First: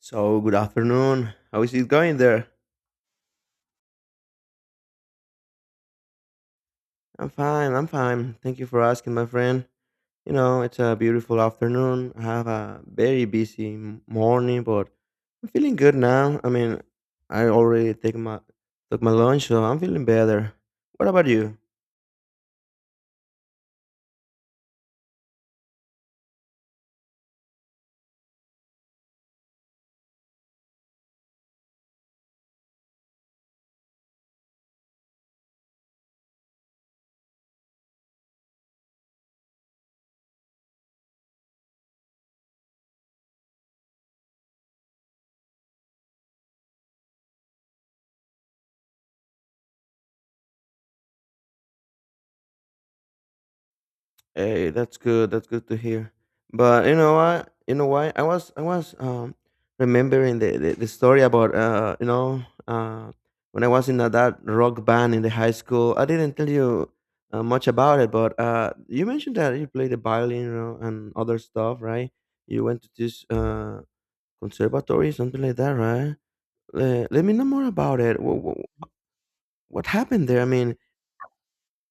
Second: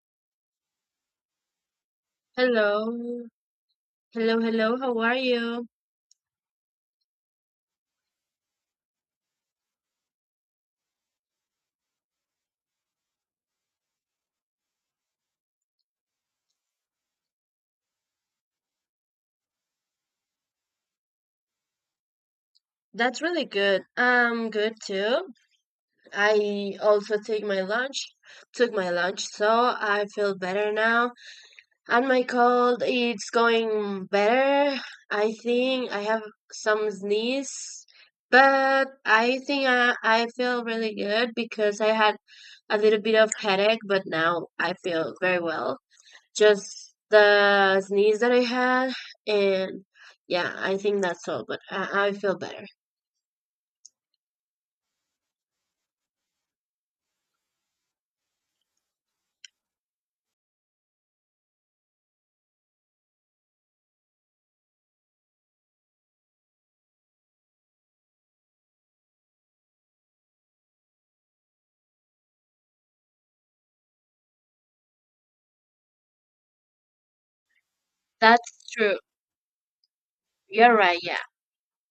So, good afternoon. How is it going there? Hello. Hello, hello. How are you? I'm fine, I'm fine. Thank you for asking, my friend. You know, it's a beautiful afternoon. I have a very busy morning, but I'm feeling good now. I mean, I already take my took my lunch, so I'm feeling better. What about you? That's really good. I'm good too. I also took my lunch, so I feel better now. And my cold, it's going better. I think I have some sneeze, but I think I feel really good because I had a little bit of headache, but now I feel very well. Just the sneeze that I had, and yeah, I think that's all. But I feel better. Hey, that's good. That's good to hear. But you know what? You know why? I was remembering the story about when I was in that rock band in the high school. I didn't tell you much about it, but you mentioned that you played the violin, and other stuff, right? You went to this conservatory, something like that, right? Let me know more about it. What, That's true. what happened there? I You're mean, right. Yeah.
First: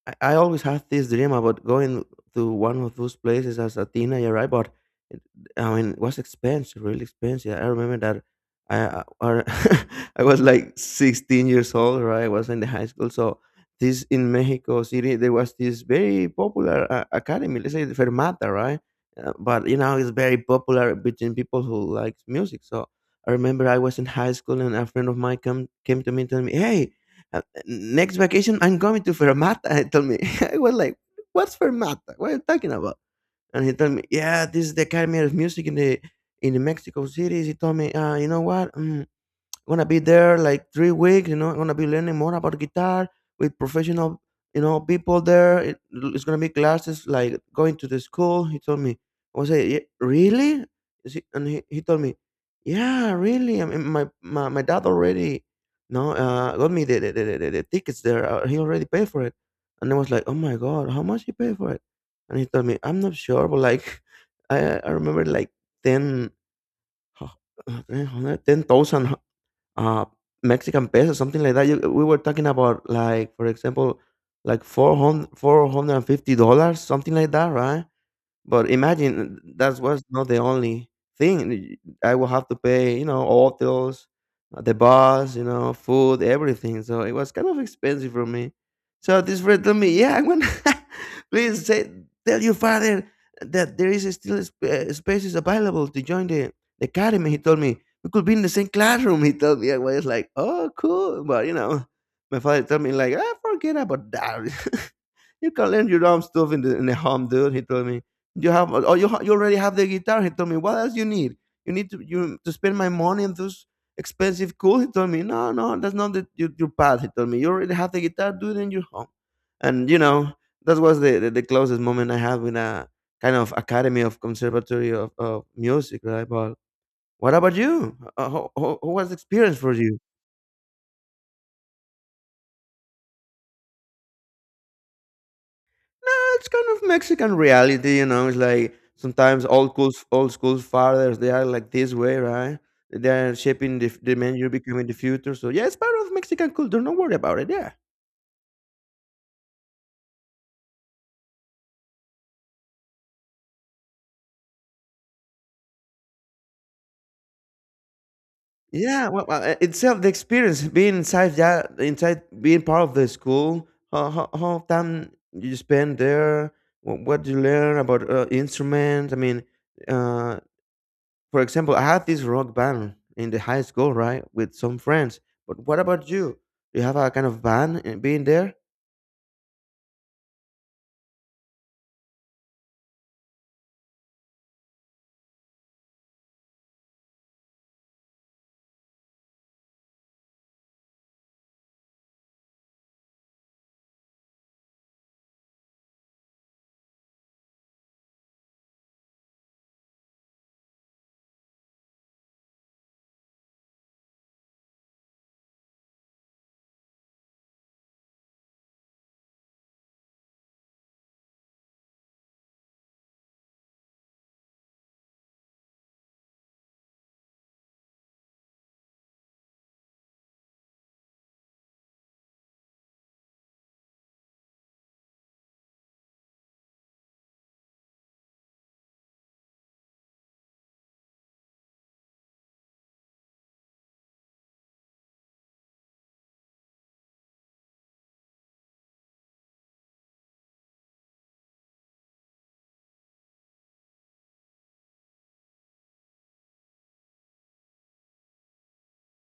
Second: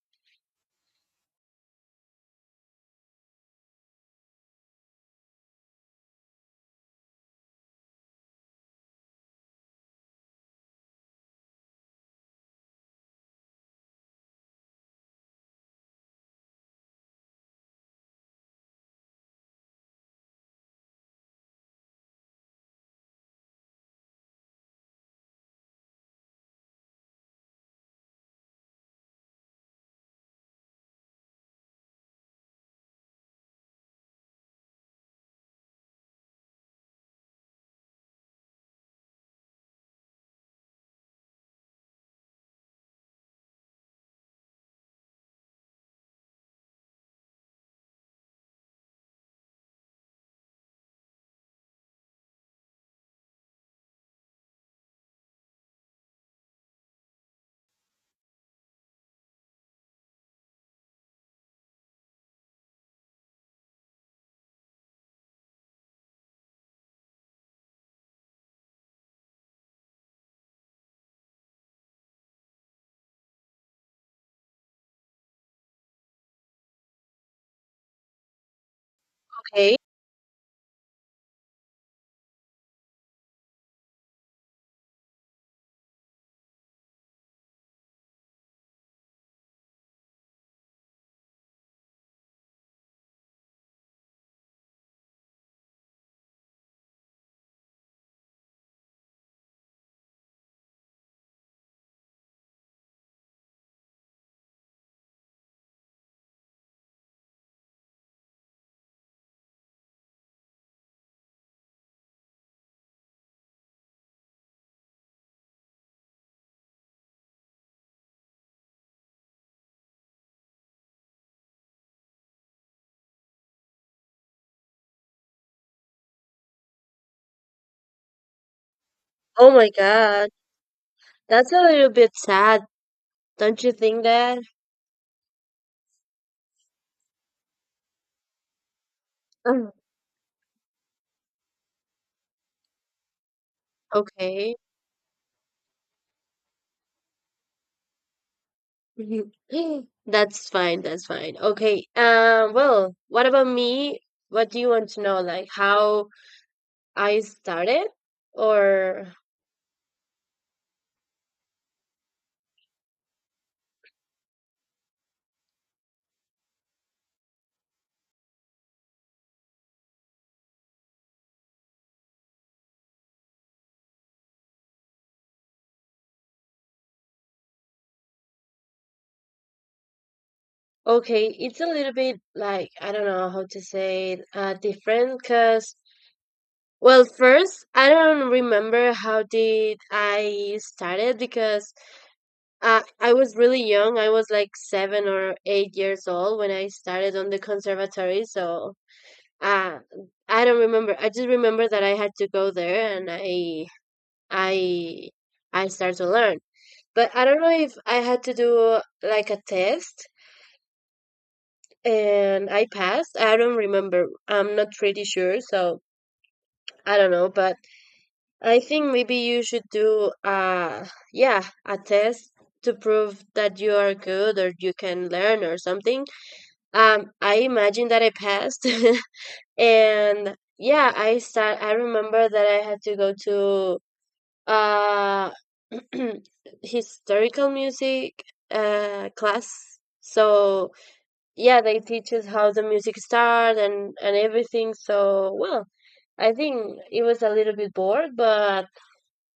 I always had this dream about going to one of those places as a teenager, right? But it, I mean, it was expensive, really expensive. I remember that I I was like 16 years old, right? I was in the high school, so this, in Mexico City, there was this very popular academy, let's say the Fermata, right? But it's very popular between people who like music. So I remember I was in high school and a friend of mine come came to me and told me, "Hey. Next vacation I'm going to Fermata." He told me. I was like, what's Fermata? What are you talking about? And he told me, yeah, this is the Academy of Music in the Mexico cities. He told me, you know what? Gonna be there like 3 weeks. You know, I'm gonna be learning more about guitar with professional people there. It's gonna be classes like going to the school. He told me, I was like, Really? Is he," and he told me, yeah, really. I mean, my dad no, got me the tickets there. He already paid for it. And I was like, oh my god, how much he paid for it? And he told me, I'm not sure, but like, I remember like ten. 10,000 uh Mexican pesos, something like that. We were talking about, like, for example, like, four hundred four hundred and fifty dollars, something like that, right? But imagine, Okay. that was not the only thing. I will have to pay, hotels, the bus, food, everything. So it was kind of expensive for me. So this friend told me, "Yeah, I'm gonna please say, tell your father that there is still spaces available to join the academy." He told me we could be in the same classroom. He told me I was like, "Oh, cool," but you know, my father told me like, ah, "Forget about that." You can learn your own stuff in the home, dude. He told me, you have, oh, you already have the guitar. He told me, what else you need? You need to spend my money on those expensive cool. He told me, no, no, that's not your path. He told me, you already have the guitar, do it in your home. And you know, that was the closest moment I had with a kind of academy of conservatory of music, right? But what about you? How was the Oh experience my for you? God, that's a little bit sad. Don't you think that? Yeah, it's kind of Mexican reality, you know. It's like sometimes Mm. old school fathers, they are like this way, right? They are shaping the men you're Okay. becoming in the future. So yeah, it's part of Mexican culture. Don't worry about it. Yeah. That's fine. That's fine. Okay. Well, what about me? What do you want to know? Like how I started, Yeah, or well, itself the experience being inside that inside being part of the school. How time you spend there? What you learn about, instruments? I mean, uh, For example, I had this rock band in the high school, right, with some friends. But what about you? Do you have a kind of band and being there? okay, it's a little bit like I don't know how to say it, different. Because, well, first, I don't remember how did I started, because I was really young. I was like 7 or 8 years old when I started on the conservatory. So uh, I don't remember. I just remember that I had to go there, and I I started to learn. But I don't know if I had to do like a test and I passed. I don't remember. I'm not pretty sure. So I don't know, but I think maybe you should do yeah, a test to prove that you are good or you can learn or something. I imagine that I passed. And yeah, I remember that I had to go to uh historical music class. So yeah, they teach us how the music starts and everything. So, well, I think it was a little bit bored, but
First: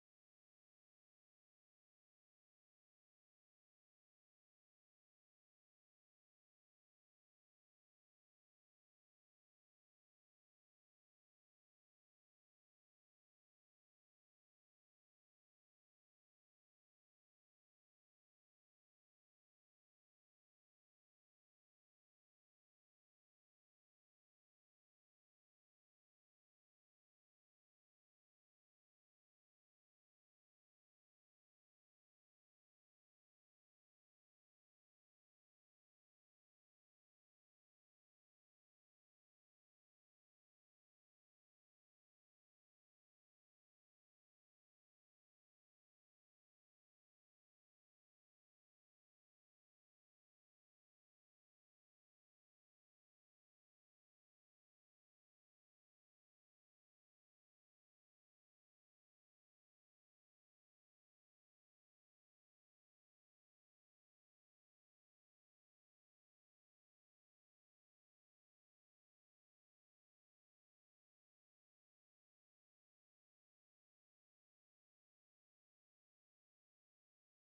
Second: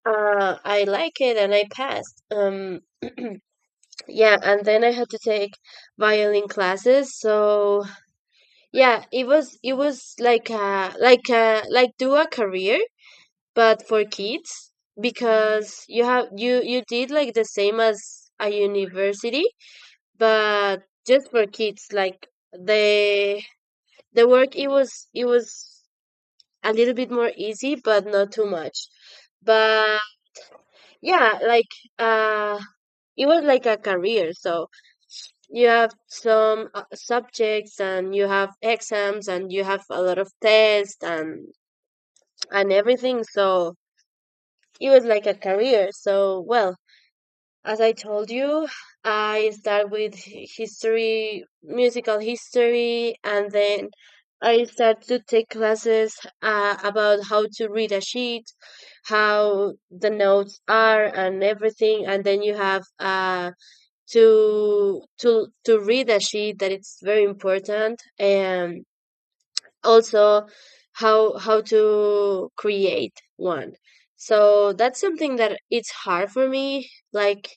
I like it and I passed. Yeah, and then I had to take violin classes. So yeah, it was like like do a career, but for kids, because you have you you did like the same as a university, but just for kids. Like the the work, it was a little bit more easy, but not too much. But yeah, like uh it was like a career, so you have some subjects, and you have exams, and you have a lot of tests and everything. So it was like a career. So, well, as I told you, I start with hi- history, musical history, and then I start to take classes about how to read a sheet, how the notes are and everything. And then you have to read a sheet, that it's very important, and also how to create one. So that's something that it's hard for me, like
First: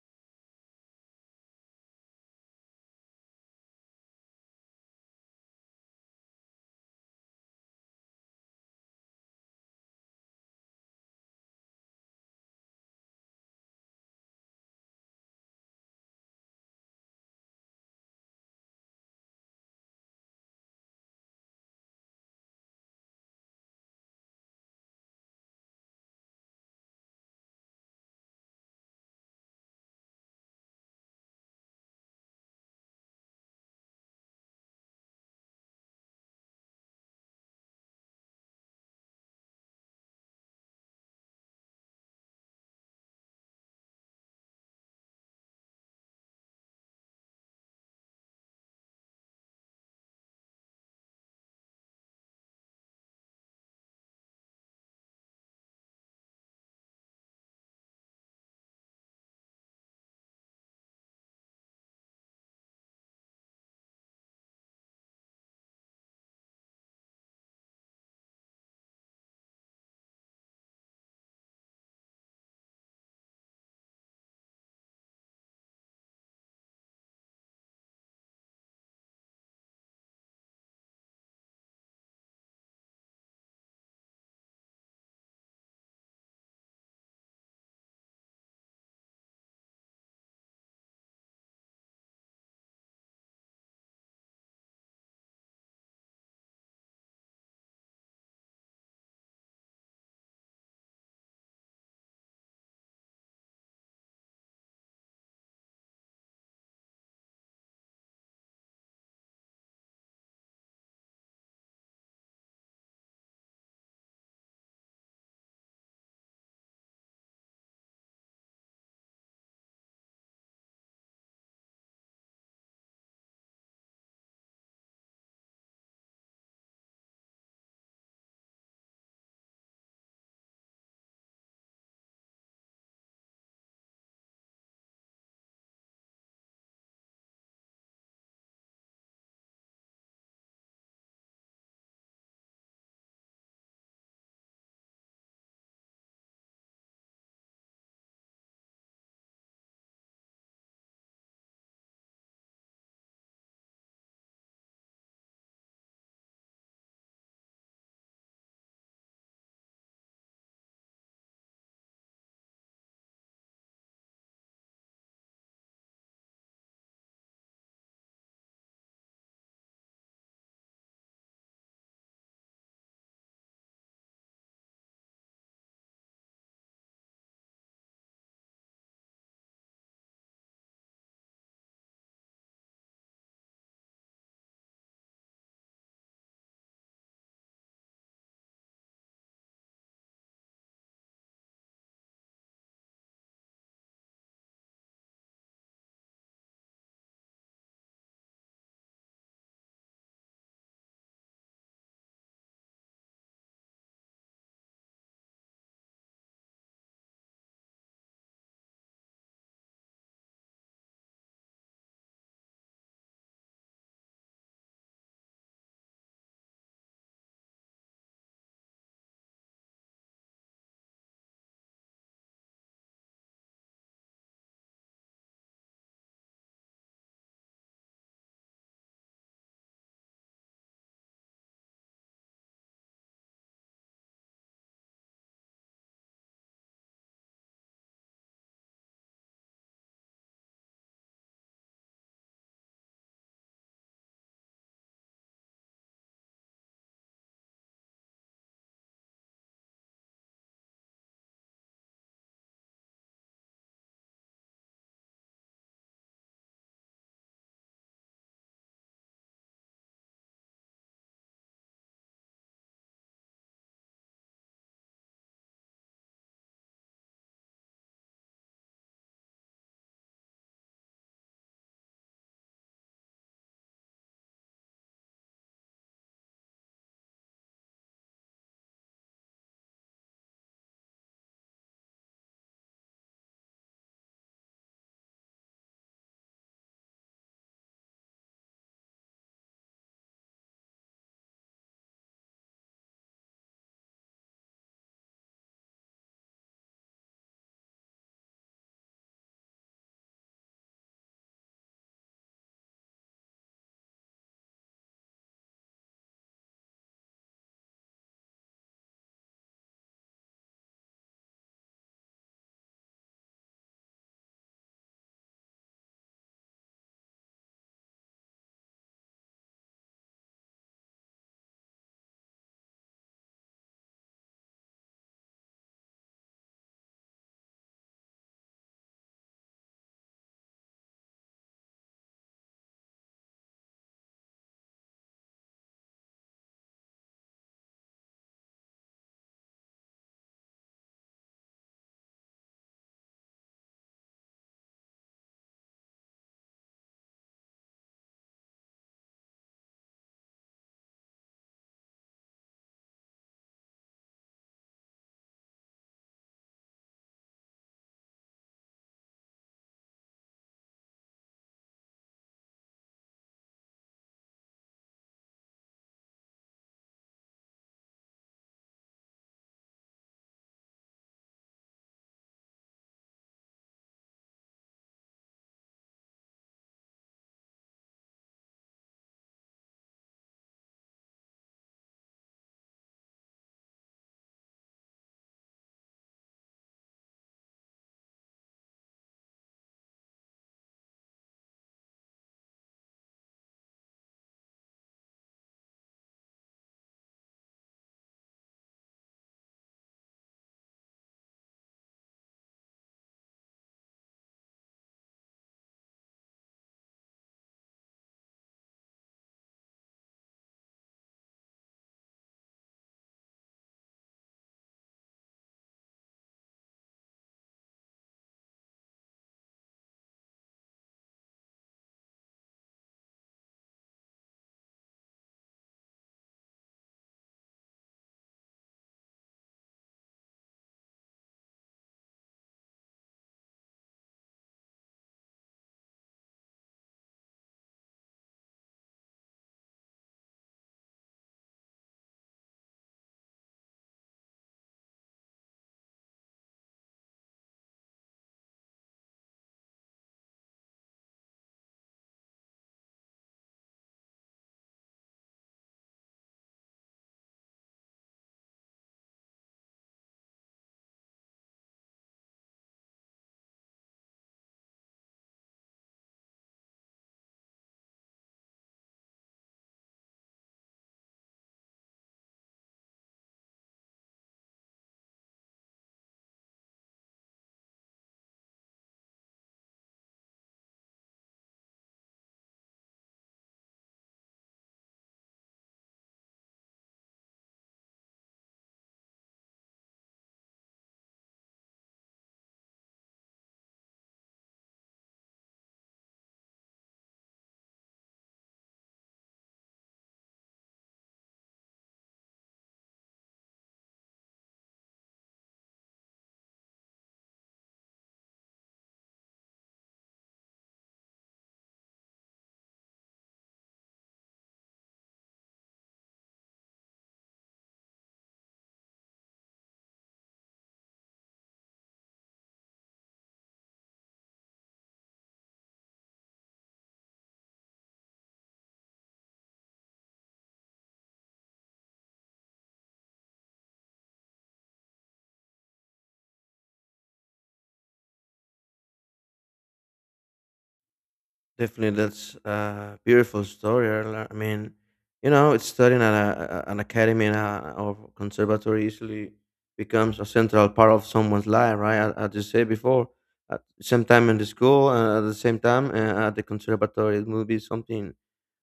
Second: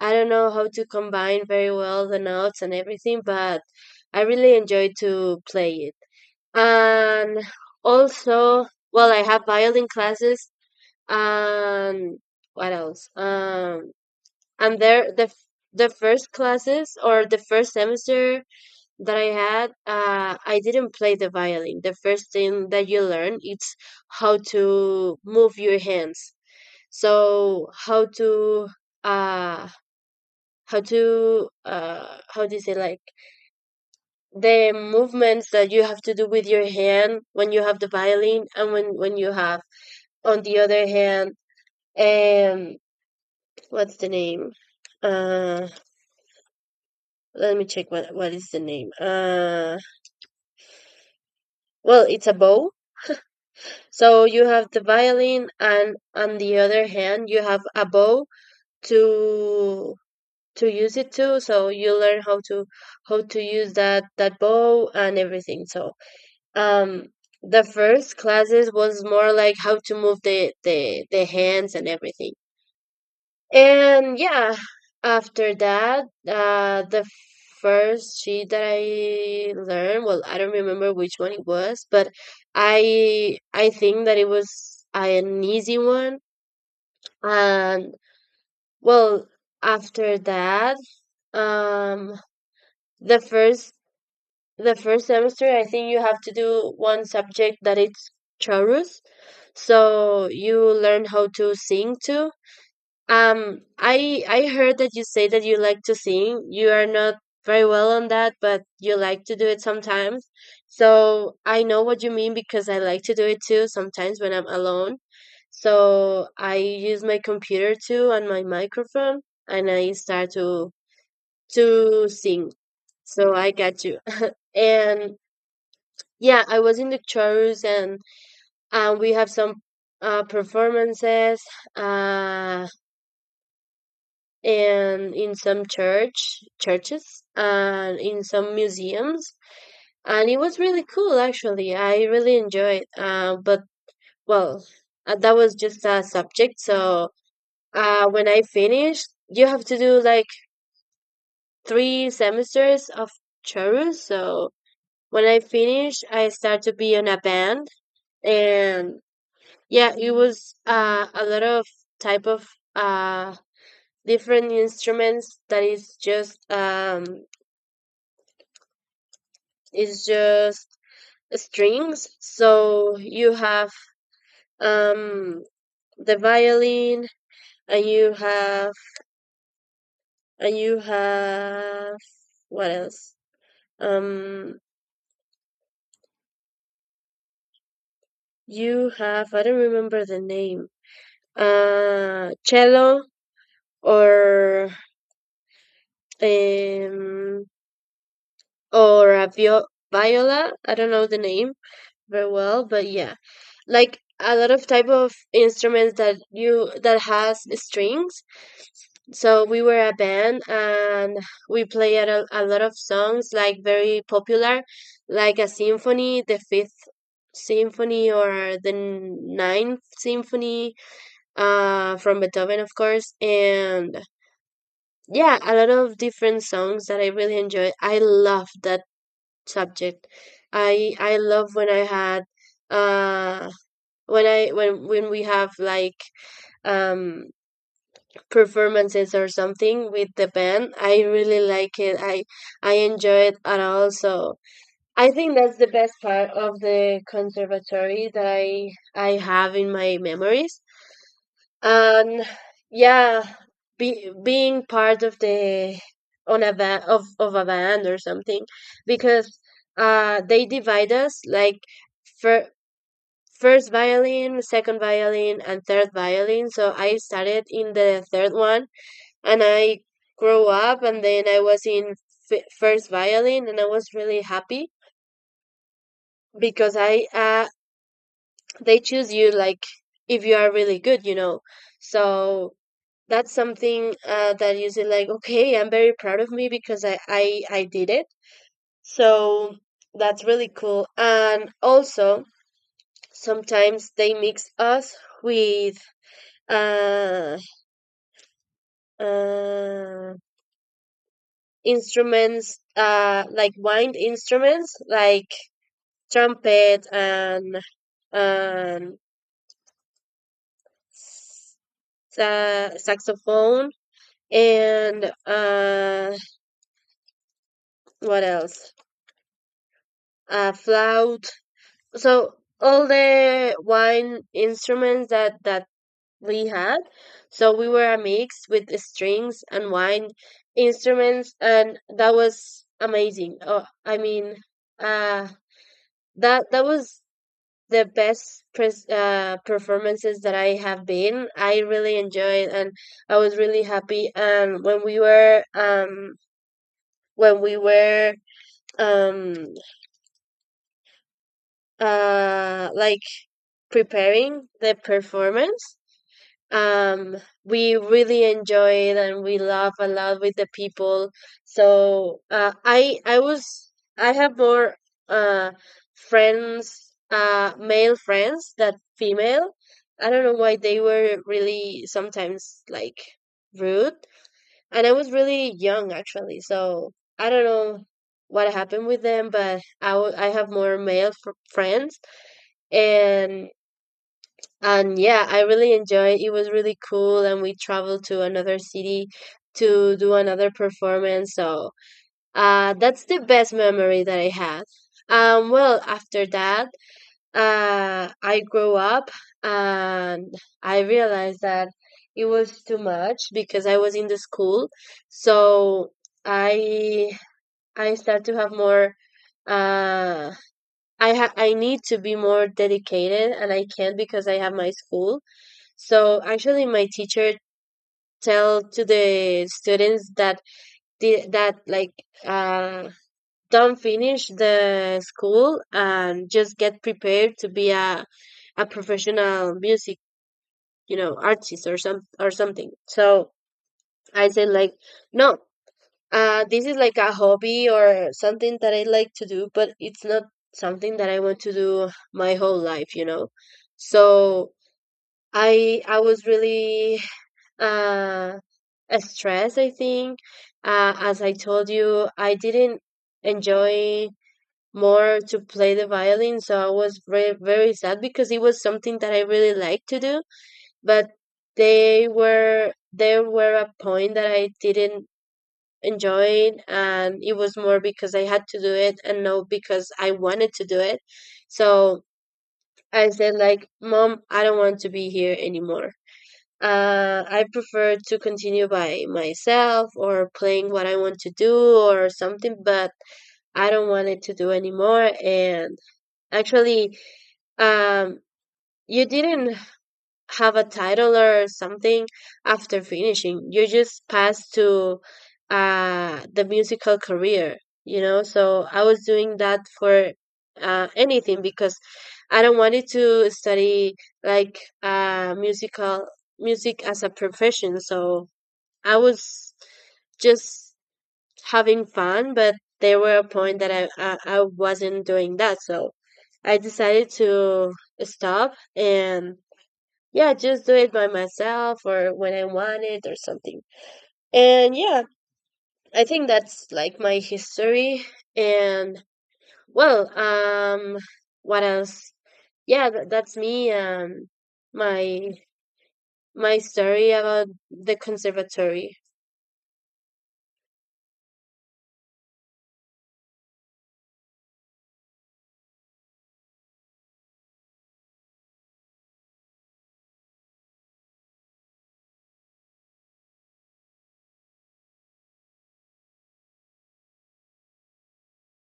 I don't know how to combine very well the notes and everything, but I really enjoy to play it. And also, well, I have violin classes, and what else? And there the first classes, or the first semester that I had, I didn't play the violin. The first thing that you learn it's how to move your hands. So uh how do you say, like, the movements that you have to do with your hand when you have the violin, and when you have on the other hand. um what's the name? uh Let me check what is the name. Well, it's a bow. So you have the violin, and on the other hand, you have a bow to use it too. So you learn how to use that bow and everything. So, um, the first classes was more like how to move the hands and everything. And yeah, after that, the first sheet that I learned, well, I don't remember which one it was, but I think that it was an easy one. And, well, after that, um, the first the first semester, I think you have to do one subject that it's chorus, so you learn how to sing too. I heard that you say that you like to sing. You are not very well on that, but you like to do it sometimes. So I know what you mean, because I like to do it too sometimes when I'm alone. So I use my computer too and my microphone, and I start to sing. So I got you. And yeah, I was in the chorus, and we have some performances. Uh, and in some churches, and in some museums. And it was really cool, actually. I really enjoyed it. But, well, that was just a subject. So, when I finished, you have to do like 3 semesters of chorus. So when I finished, I started to be in a band. And yeah, it was, a lot of type of uh, different instruments. That is just, it's just strings. So you have um the violin, and you have and you have. What else? Um you have, I don't remember the name. Cello, or um or a viola. I don't know the name very well, but yeah. Like a lot of type of instruments that you that has strings. So we were a band, and we played a lot of songs, like very popular, like a symphony, the fifth symphony, or the ninth symphony, from Beethoven, of course. And yeah, a lot of different songs that I really enjoy. I love that subject. I love when I had uh when I when we have, like, um performances or something with the band. I really like it. I enjoy it at all. So I think that's the best part of the conservatory that I have in my memories. And yeah, being part of the on a van of a band or something, because they divide us, like, for first violin, second violin, and third violin. So I started in the third one, and I grew up, and then I was in first violin, and I was really happy because I they choose you, like, if you are really good, you know. So that's something, that you say, like, okay, I'm very proud of me because I did it. So that's really cool. And also, sometimes they mix us with uh uh, instruments, like wind instruments, like trumpet and saxophone, and, what else? Flout. So all the wind instruments that we had. So we were a mix with the strings and wind instruments, and that was amazing. Oh, I mean, uh, that was the best performances that I have been. I really enjoyed, and I was really happy. And when we were um like preparing the performance, um we really enjoy it, and we laugh a lot with the people. So, I have more uh friends, male friends than female. I don't know why they were really sometimes, like, rude. And I was really young, actually. So I don't know what happened with them, but I have more male friends. And and yeah, I really enjoyed. It was really cool, and we traveled to another city to do another performance. So, that's the best memory that I had. Well, after that, I grew up, and I realized that it was too much because I was in the school. So I I start to have more. Uh, I need to be more dedicated, and I can't because I have my school. So, actually, my teacher tell to the students that that, like, uh, don't finish the school and just get prepared to be a professional music artist, or something. So I said, like, no, this is like a hobby or something that I like to do, but it's not something that I want to do my whole life. So I was really, uh, a stress, I think. As I told you, I didn't enjoy more to play the violin, so I was very, very sad because it was something that I really liked to do. But they were there were a point that I didn't enjoy it, and it was more because I had to do it and not because I wanted to do it. So I said, like, Mom, I don't want to be here anymore. I prefer to continue by myself, or playing what I want to do or something, but I don't want it to do anymore. And, actually, um, you didn't have a title or something after finishing. You just pass to, the musical career, you know? So I was doing that for, anything, because I don't wanted to study, like, music as a profession. So I was just having fun, but there were a point that I wasn't doing that. So I decided to stop and yeah, just do it by myself or when I want it or something. And yeah, I think that's like my history. And well, what else? Yeah, that's me. My my story about the conservatory. Definitely, that's a beautiful story. I mean, you know, it's studying at an academy and or conservatory easily becomes a central part of someone's life, right? As you said before, at the same time in the school, and at the same time at the conservatory, it will be something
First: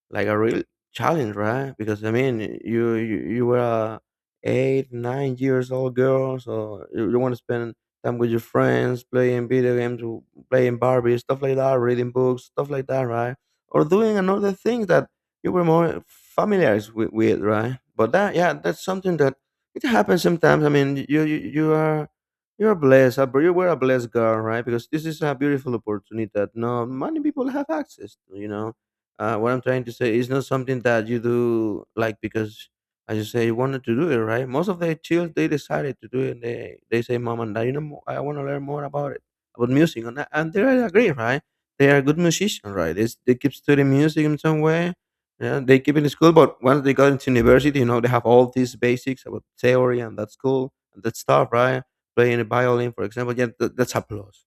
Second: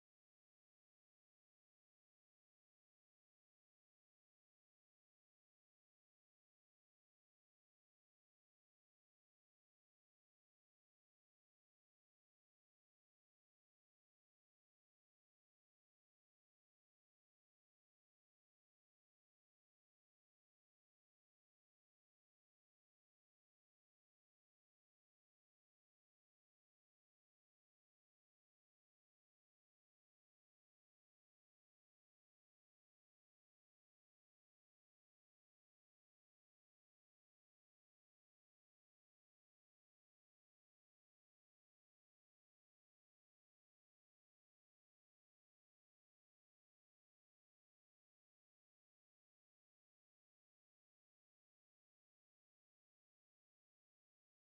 like a real challenge, right? Because I mean, you were a 8, 9 years old girl, so you want to spend time with your friends, playing video games, playing Barbie, stuff like that, reading books, stuff like that, right? Or doing another thing that you were more familiar with, right? But that, yeah, that's something that it happens sometimes. I mean, you're blessed. Bro, you were a blessed girl, right? Because this is a beautiful opportunity that not many people have access to. What I'm trying to say is not something that you do like because, as you say, you wanted to do it, right? Most of the children, they decided to do it. And they say, "Mom and Dad, I want to learn more about it, about music," and they really agree, right? They are good musicians, right? They keep studying music in some way. Yeah, they keep in school, but once they got into university, they have all these basics about theory, and that's cool and that stuff, right? Playing a violin, for example, yeah, that's a plus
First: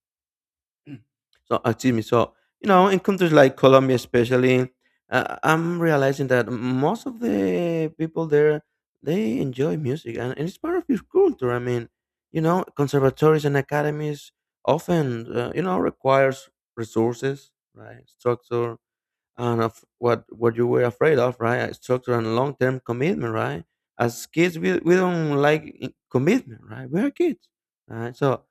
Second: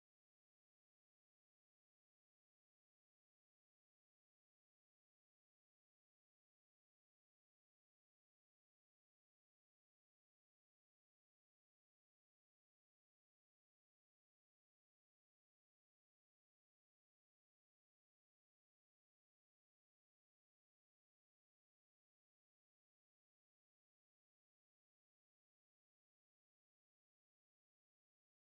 so, excuse me. So, in countries like Colombia, especially, I'm realizing that most of the people there, they enjoy music, and it's part of your culture. I mean, conservatories and academies often, requires resources, right, structure, and of what you were afraid of, right? A structure and long term commitment, right? As kids, we don't like commitment, right? We are kids, right? So,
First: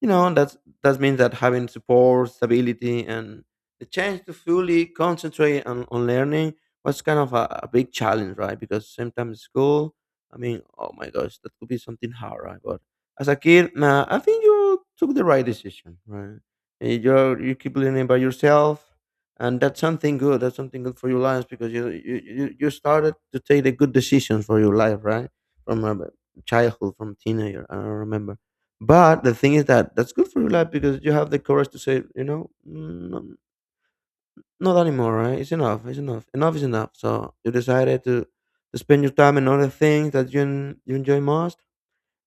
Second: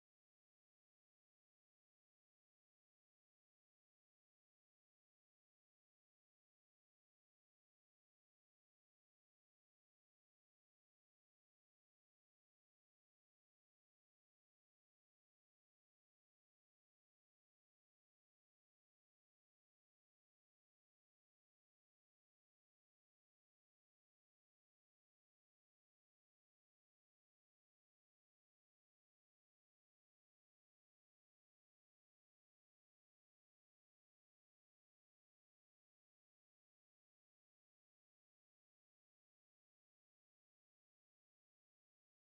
you know, that's that means that having support, stability, and the chance to fully concentrate on learning was kind of a big challenge, right? Because sometimes school, I mean, oh my gosh, that could be something hard, right? But as a kid, nah, I think you took the right decision, right? You keep learning by yourself, and that's something good for your life, because you started to take the good decisions for your life, right, from a childhood, from teenager, I don't remember. But the thing is that that's good for your life, because you have the courage to say, you know, Not anymore, right, it's enough enough is enough." So you decided to spend your time in other things that you enjoy most,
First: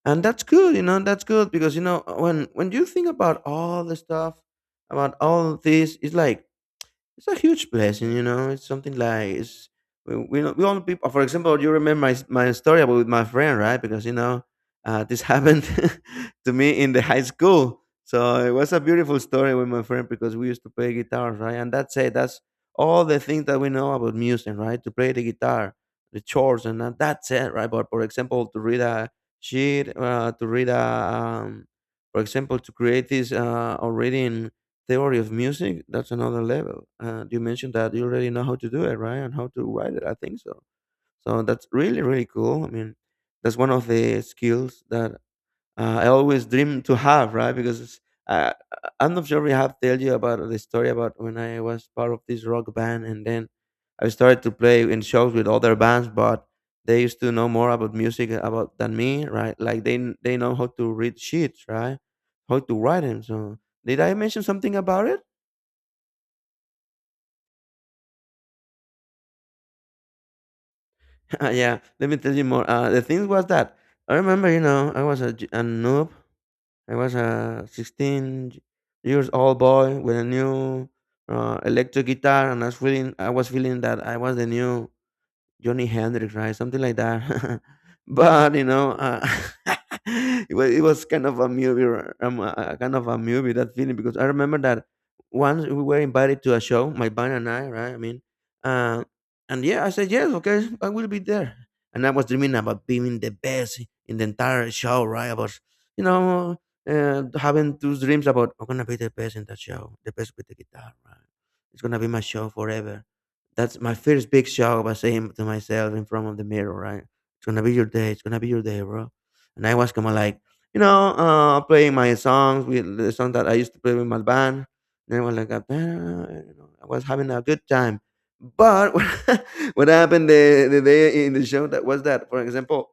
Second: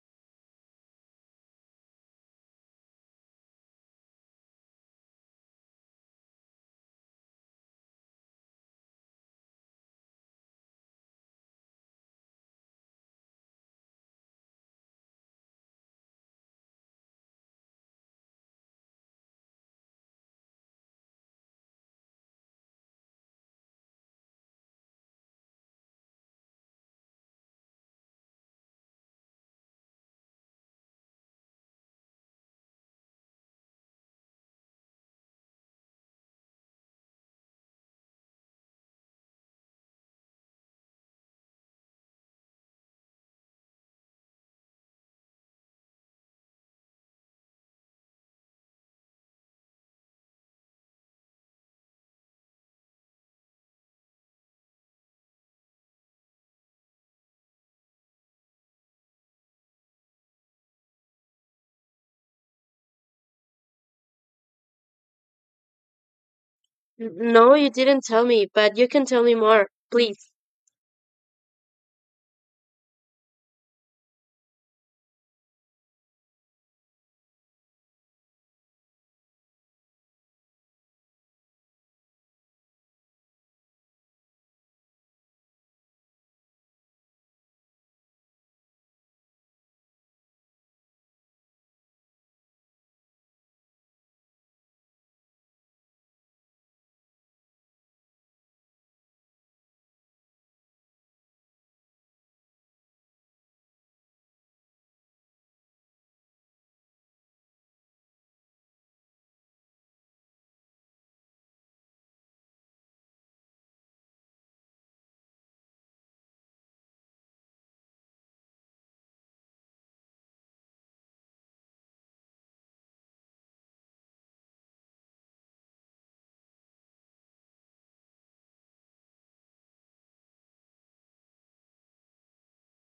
and that's good, that's good, because when you think about all the stuff, about all this, it's like it's a huge blessing. It's something like it's we all people. For example, you remember my story about with my friend, right? Because this happened to me in the high school, so it was a beautiful story with my friend, because we used to play guitars, right? And that's it. That's all the things that we know about music, right? To play the guitar, the chords, and that's it, right? But for example, to read a sheet, to read a um, for example, to create this already theory of music, that's another level. And you mentioned that you already know how to do it, right, and how to write it, I think so. So that's really really cool. I mean, that's one of the skills that I always dream to have, right, because it's, uh, I am not sure if we have tell you about the story about when I was part of this rock band, and then I started to play in shows with other bands, but they used to know more about music about than me, right? Like they know how to read sheets, right, how to write them. So did I mention something about it? No, you didn't tell me, but you can tell me more, please. Yeah, let me tell you more. The thing was that I remember, I was a noob. I was a 16 years old boy with a new electric guitar, and I was feeling that I was the new Johnny Hendrix, right? Something like that. But you know, it was kind of a movie, kind of a movie that feeling, because I remember that once we were invited to a show, my band and I, right? I mean, uh, and yeah, I said yes, okay, I will be there. And I was dreaming about being the best in the entire show, right? I was, you know, having those dreams about I'm gonna be the best in that show, the best with the guitar, right? It's gonna be my show forever. That's my first big shock by saying to myself in front of the mirror, right? It's gonna be your day. It's gonna be your day, bro. And I was kind of like, playing my songs with the song that I used to play with my band. And I was like, you know, I was having a good time. But what happened the day in the show that was that, for example,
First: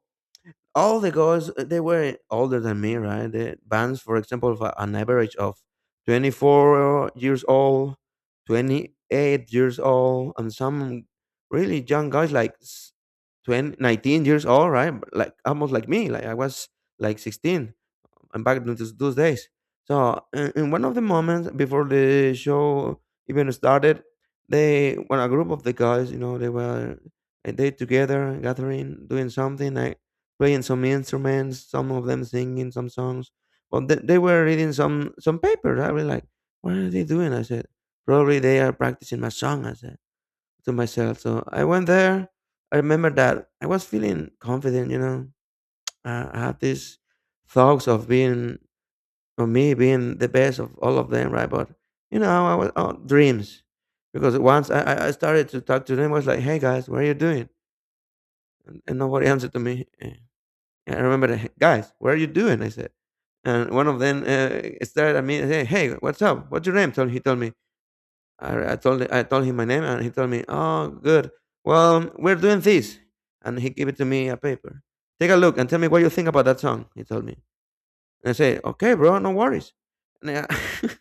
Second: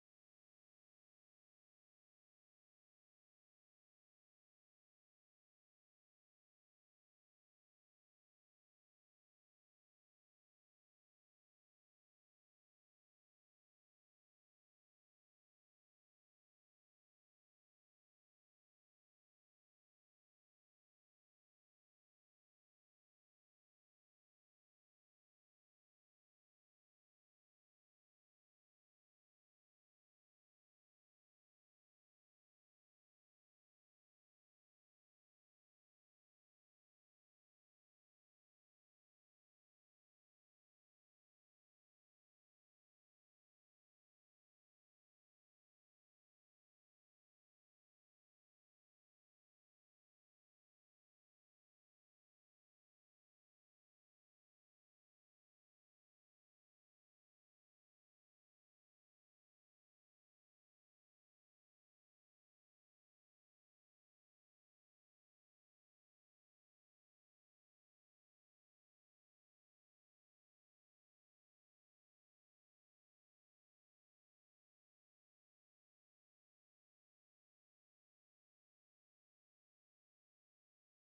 all the girls they were older than me, right? The bands, for example, of an average of 24 years old, 28 years old, and some really young guys like 20, 19 years old, right? Like almost like me, like I was like 16. I'm back to those days. So in one of the moments before the show even started, they, when a group of the guys, you know, they were they together gathering, doing something like playing some instruments, some of them singing some songs. But they were reading some papers. I was like, what are they doing? I said, probably they are practicing my song, I said to myself. So I went there. I remember that I was feeling confident. You know, I had these thoughts of being, or me being, the best of all of them, right? But you know, I was, oh, dreams, because once I started to talk to them, I was like, "Hey, guys, what are you doing?" And nobody answered to me. I remember, the, "Hey, guys, what are you doing?" I said, and one of them stared at me and said, "Hey, what's up? What's your name?" Told he told me. I told him my name, and he told me, "Oh, good. Well, we're doing this," and he gave it to me a paper. Take a look and tell me what you think about that song, he told me, and I say, "Okay, bro, no worries." And I,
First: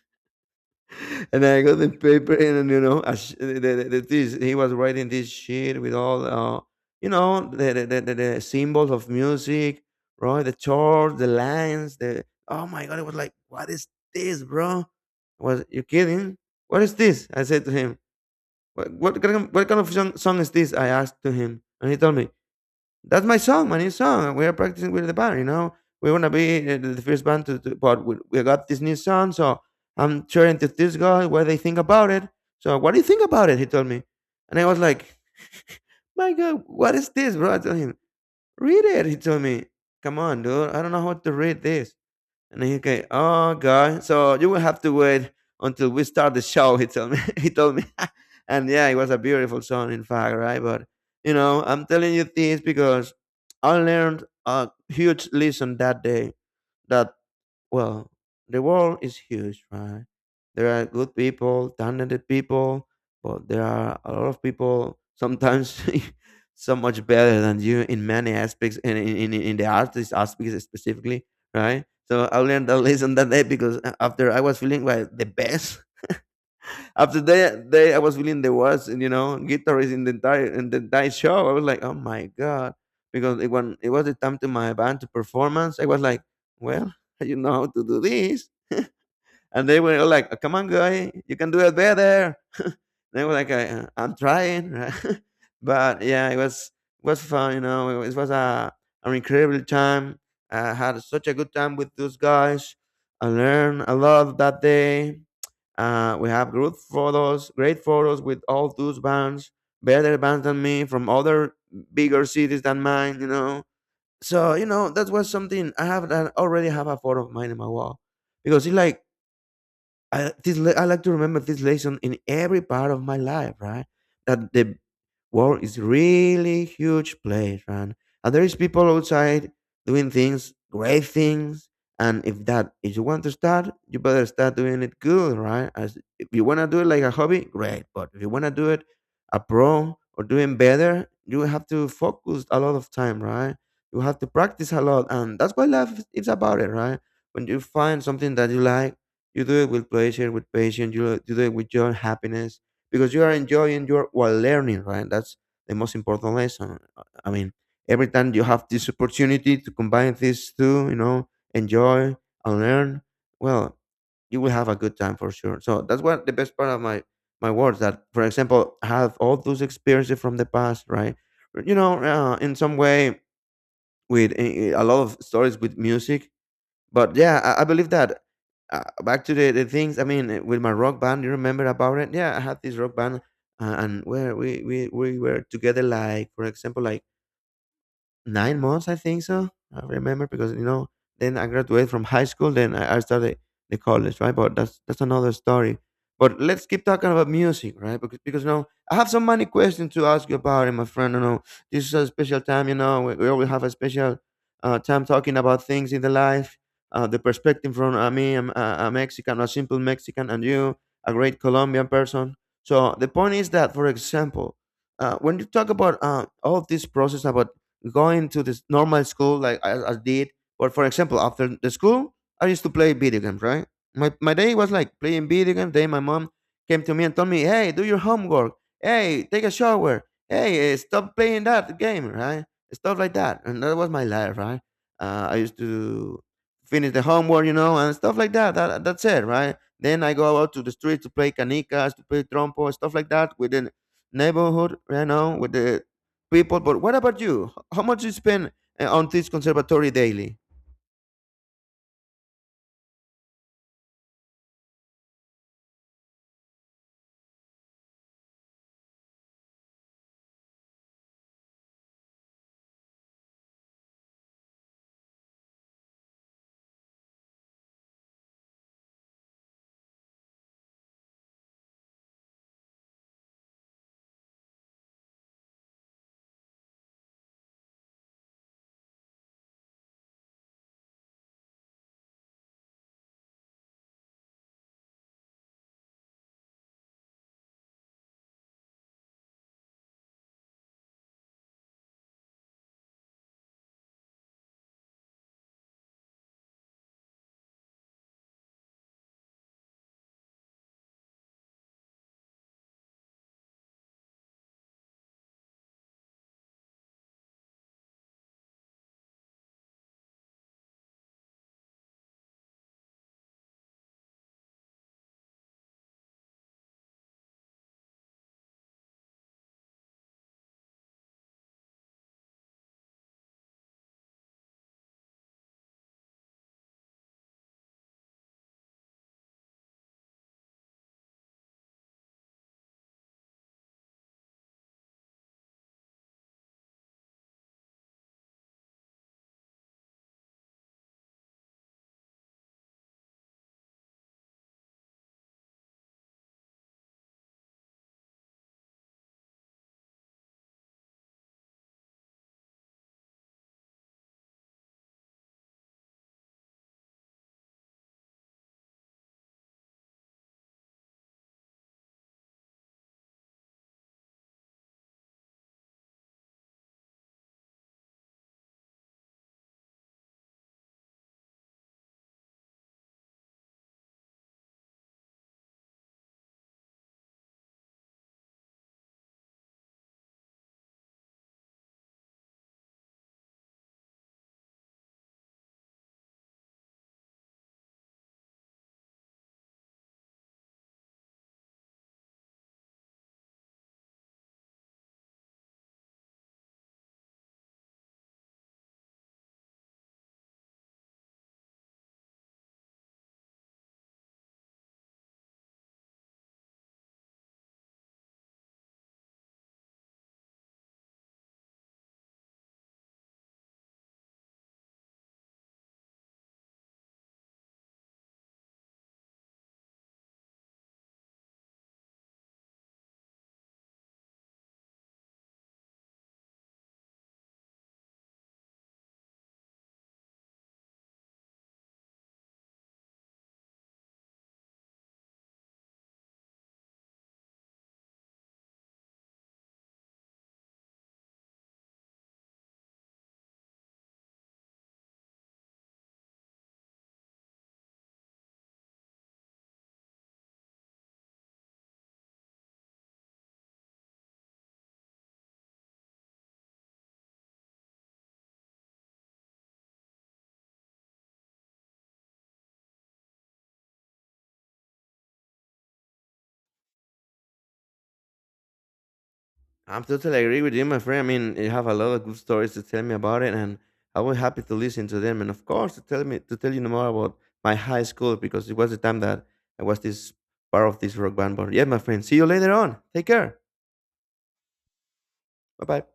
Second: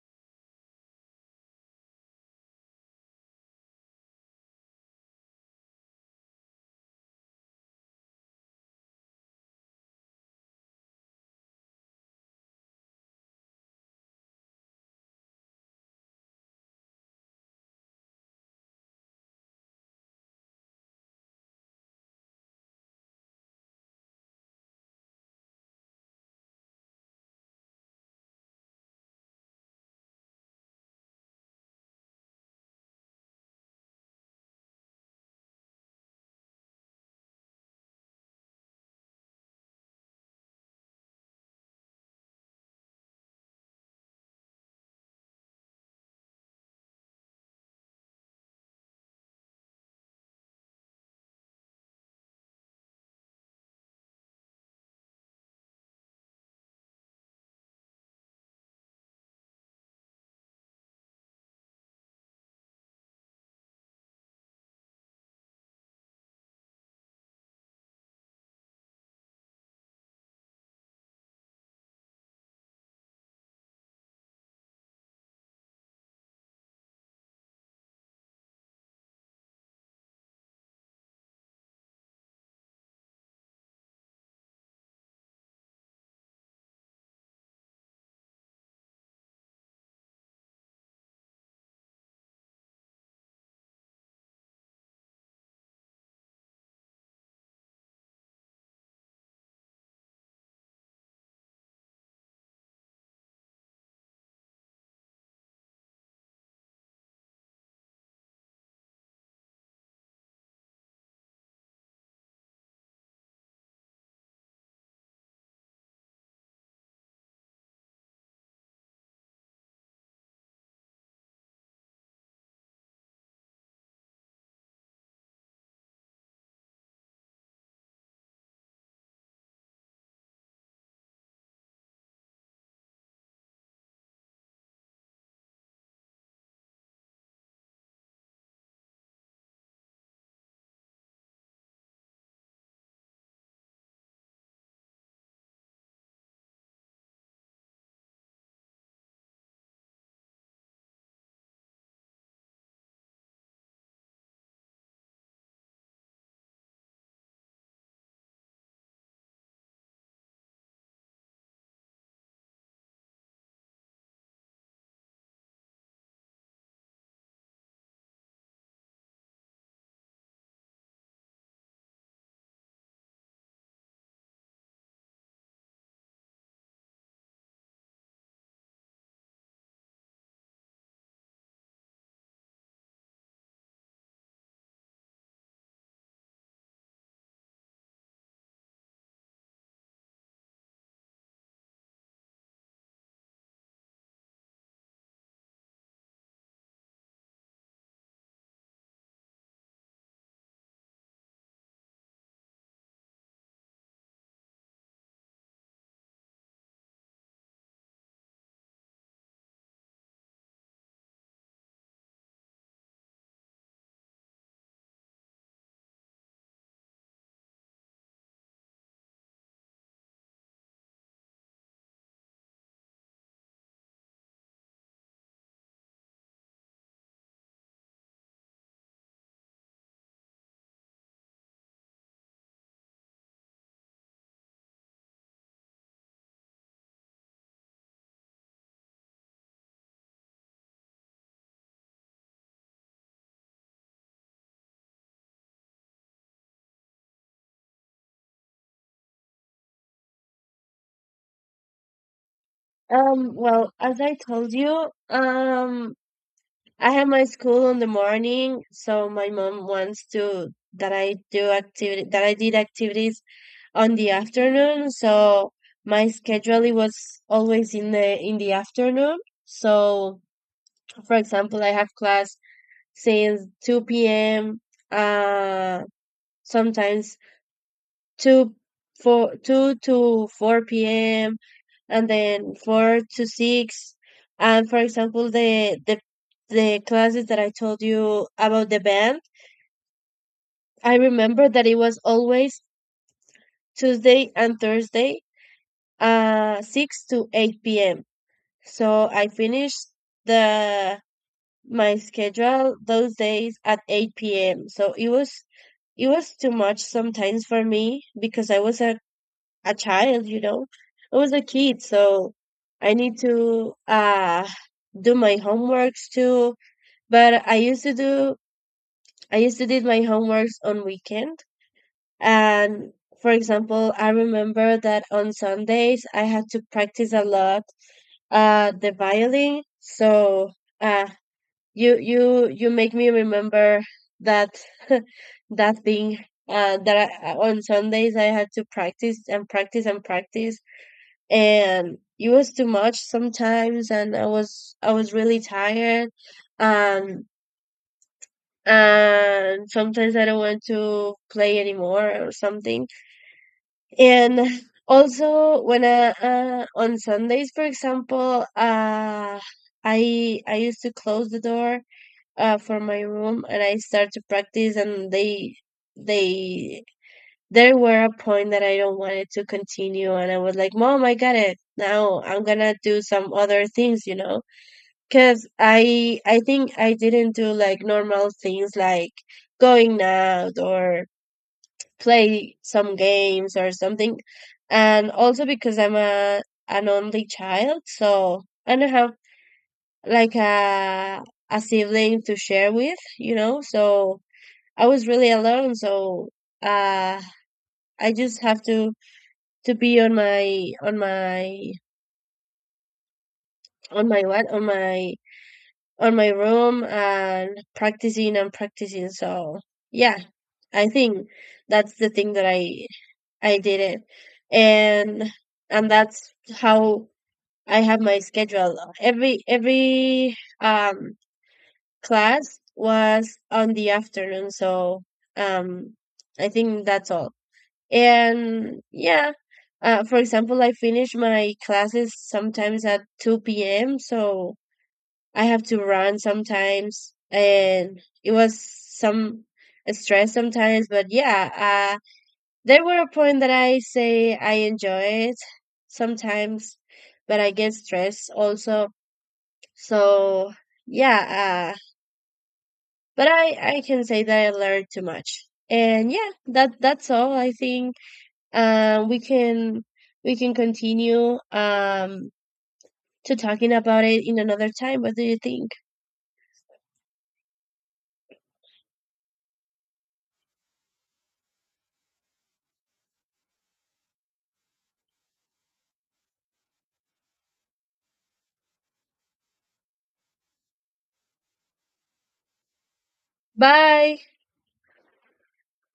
and I got the paper, and you know, as this he was writing this shit with all, you know, the symbols of music, right? The chords, the lines, the, oh my god! It was like, what is this, bro? Was you kidding? What is this? I said to him. What kind of, what kind of song is this? I asked to him, and he told me, that's my song, my new song, and we are practicing with the band, you know. We want to be the first band to, but we got this new song, so I'm sharing to this guy what they think about it. So what do you think about it? He told me. And I was like, my God, what is this, bro? I told him, read it, he told me. Come on, dude. I don't know how to read this. And he, okay, oh god, so you will have to wait until we start the show. He told me. He told me, and yeah, it was a beautiful song, in fact, right? But you know, I'm telling you this because I learned a huge lesson that day. That, well, the world is huge, right? There are good people, talented people, but there are a lot of people sometimes so much better than you in many aspects, and in the artist aspects specifically, right? So I learned that lesson that day, because after I was feeling like the best, after that day I was feeling the worst, and you know, guitarist in the entire show. I was like, oh my god, because it, when it was the time to my band to performance, I was like, well, you know how to do this, and they were like, "Come on, guy, you can do it better." They were like, "I'm trying," right? But yeah, it was fun. You know, it was a an incredible time. I had such a good time with those guys. I learned a lot that day. We have good photos, great photos with all those bands, better bands than me from other bigger cities than mine. You know, so you know, that was something I have, that already have a photo of mine in my wall, because it's like I, this, I like to remember this lesson in every part of my life, right? That the world is really huge place, man. And there is people outside doing things, great things. And if that, if you want to start, you better start doing it good, right? As if you wanna do it like a hobby, great. But if you wanna do it a pro or doing better, you have to focus a lot of time, right? You have to practice a lot, and that's what life is about, it, right? When you find something that you like, you do it with pleasure, with patience. You do it with your happiness, because you are enjoying your while learning, right? That's the most important lesson. I mean, every time you have this opportunity to combine these two, you know, enjoy and learn, well, you will have a good time for sure. So that's what the best part of my my words, that for example I have all those experiences from the past, right? You know, in some way, with a lot of stories with music. But yeah, I believe that. Back to the things. I mean, with my rock band, you remember about it? Yeah, I had this rock band, and where we were together. Like for example, like 9 months, I think so. I remember because, you know, then I graduated from high school, then I started the college, right? But that's another story. But let's keep talking about music, right? Because you know, I have so many questions to ask you about it, my friend. You know, this is a special time, you know, we always have a special time talking about things in the life. The perspective from me, I'm a Mexican, a simple Mexican, and you, a great Colombian person. So the point is that, for example, when you talk about all of this process about going to this normal school like I did. But for example, after the school, I used to play video games, right? My day was like playing video games. Then my mom came to me and told me, hey, do your homework. Hey, take a shower. Hey, stop playing that game, right? Stuff like that. And that was my life, right? I used to finish the homework, you know, and stuff like that. That's it, right? Then I go out to the street to play canicas, to play trompo, stuff like that within neighborhood, you know, with the people. But what about you? How much you spend on this conservatory daily? Well, as I told you, I have my school in the morning, so my mom wants to that I do activity that I did activities on the afternoon. So my scheduling was always in the afternoon. So, for example, I have class since 2 p.m., uh sometimes 2, 2 to 4 p.m., and then 4 to 6. And, for example, the classes that I told you about the band, I remember that it was always Tuesday and Thursday, 6 to 8 p.m. So I finished the my schedule those days at 8 p.m. So it was too much sometimes for me, because I was a child, you know. I was a kid, so I need to do my homeworks too. But I used to do my homeworks on weekend. And, for example, I remember that on Sundays I had to practice a lot the violin. So uh you make me remember that that thing, on Sundays I had to practice and practice and practice, and it was too much sometimes, and I was really tired, um and sometimes I don't want to play anymore or something. And also when I on Sundays, for example, I used to close the door for my room, and I start to practice, and they there were a point that I don't wanted to continue, and I was like, "Mom, I got it. Now I'm gonna do some other things," because I think I didn't do like normal things, like going out or play some games or something, and also because I'm a an only child, so I don't have like a sibling to share with, you know. So I was really alone, so uh I just have to be on my on my on my on my room, and practicing and practicing. So yeah, I think that's the thing that I did it, and that's how I have my schedule. Every class was on the afternoon, so um I think that's all. And yeah, for example, I finish my classes sometimes at 2 p.m., so I have to run sometimes, and it was some stress sometimes, but yeah, there were a point that I say I enjoy it sometimes, but I get stressed also. So yeah, but I can say that I learned too much. And yeah, that's all I think. And we can continue to talking about it in another time. What do you think? I'm totally agree with you, my friend. I mean, you have a lot of good stories to tell me about it, and I was happy to listen to them. And of course, to tell me, to tell you more about my high school, because it was the time that I was this part of this rock band. But yeah, my friend, see you later on. Take care. Bye. Bye bye.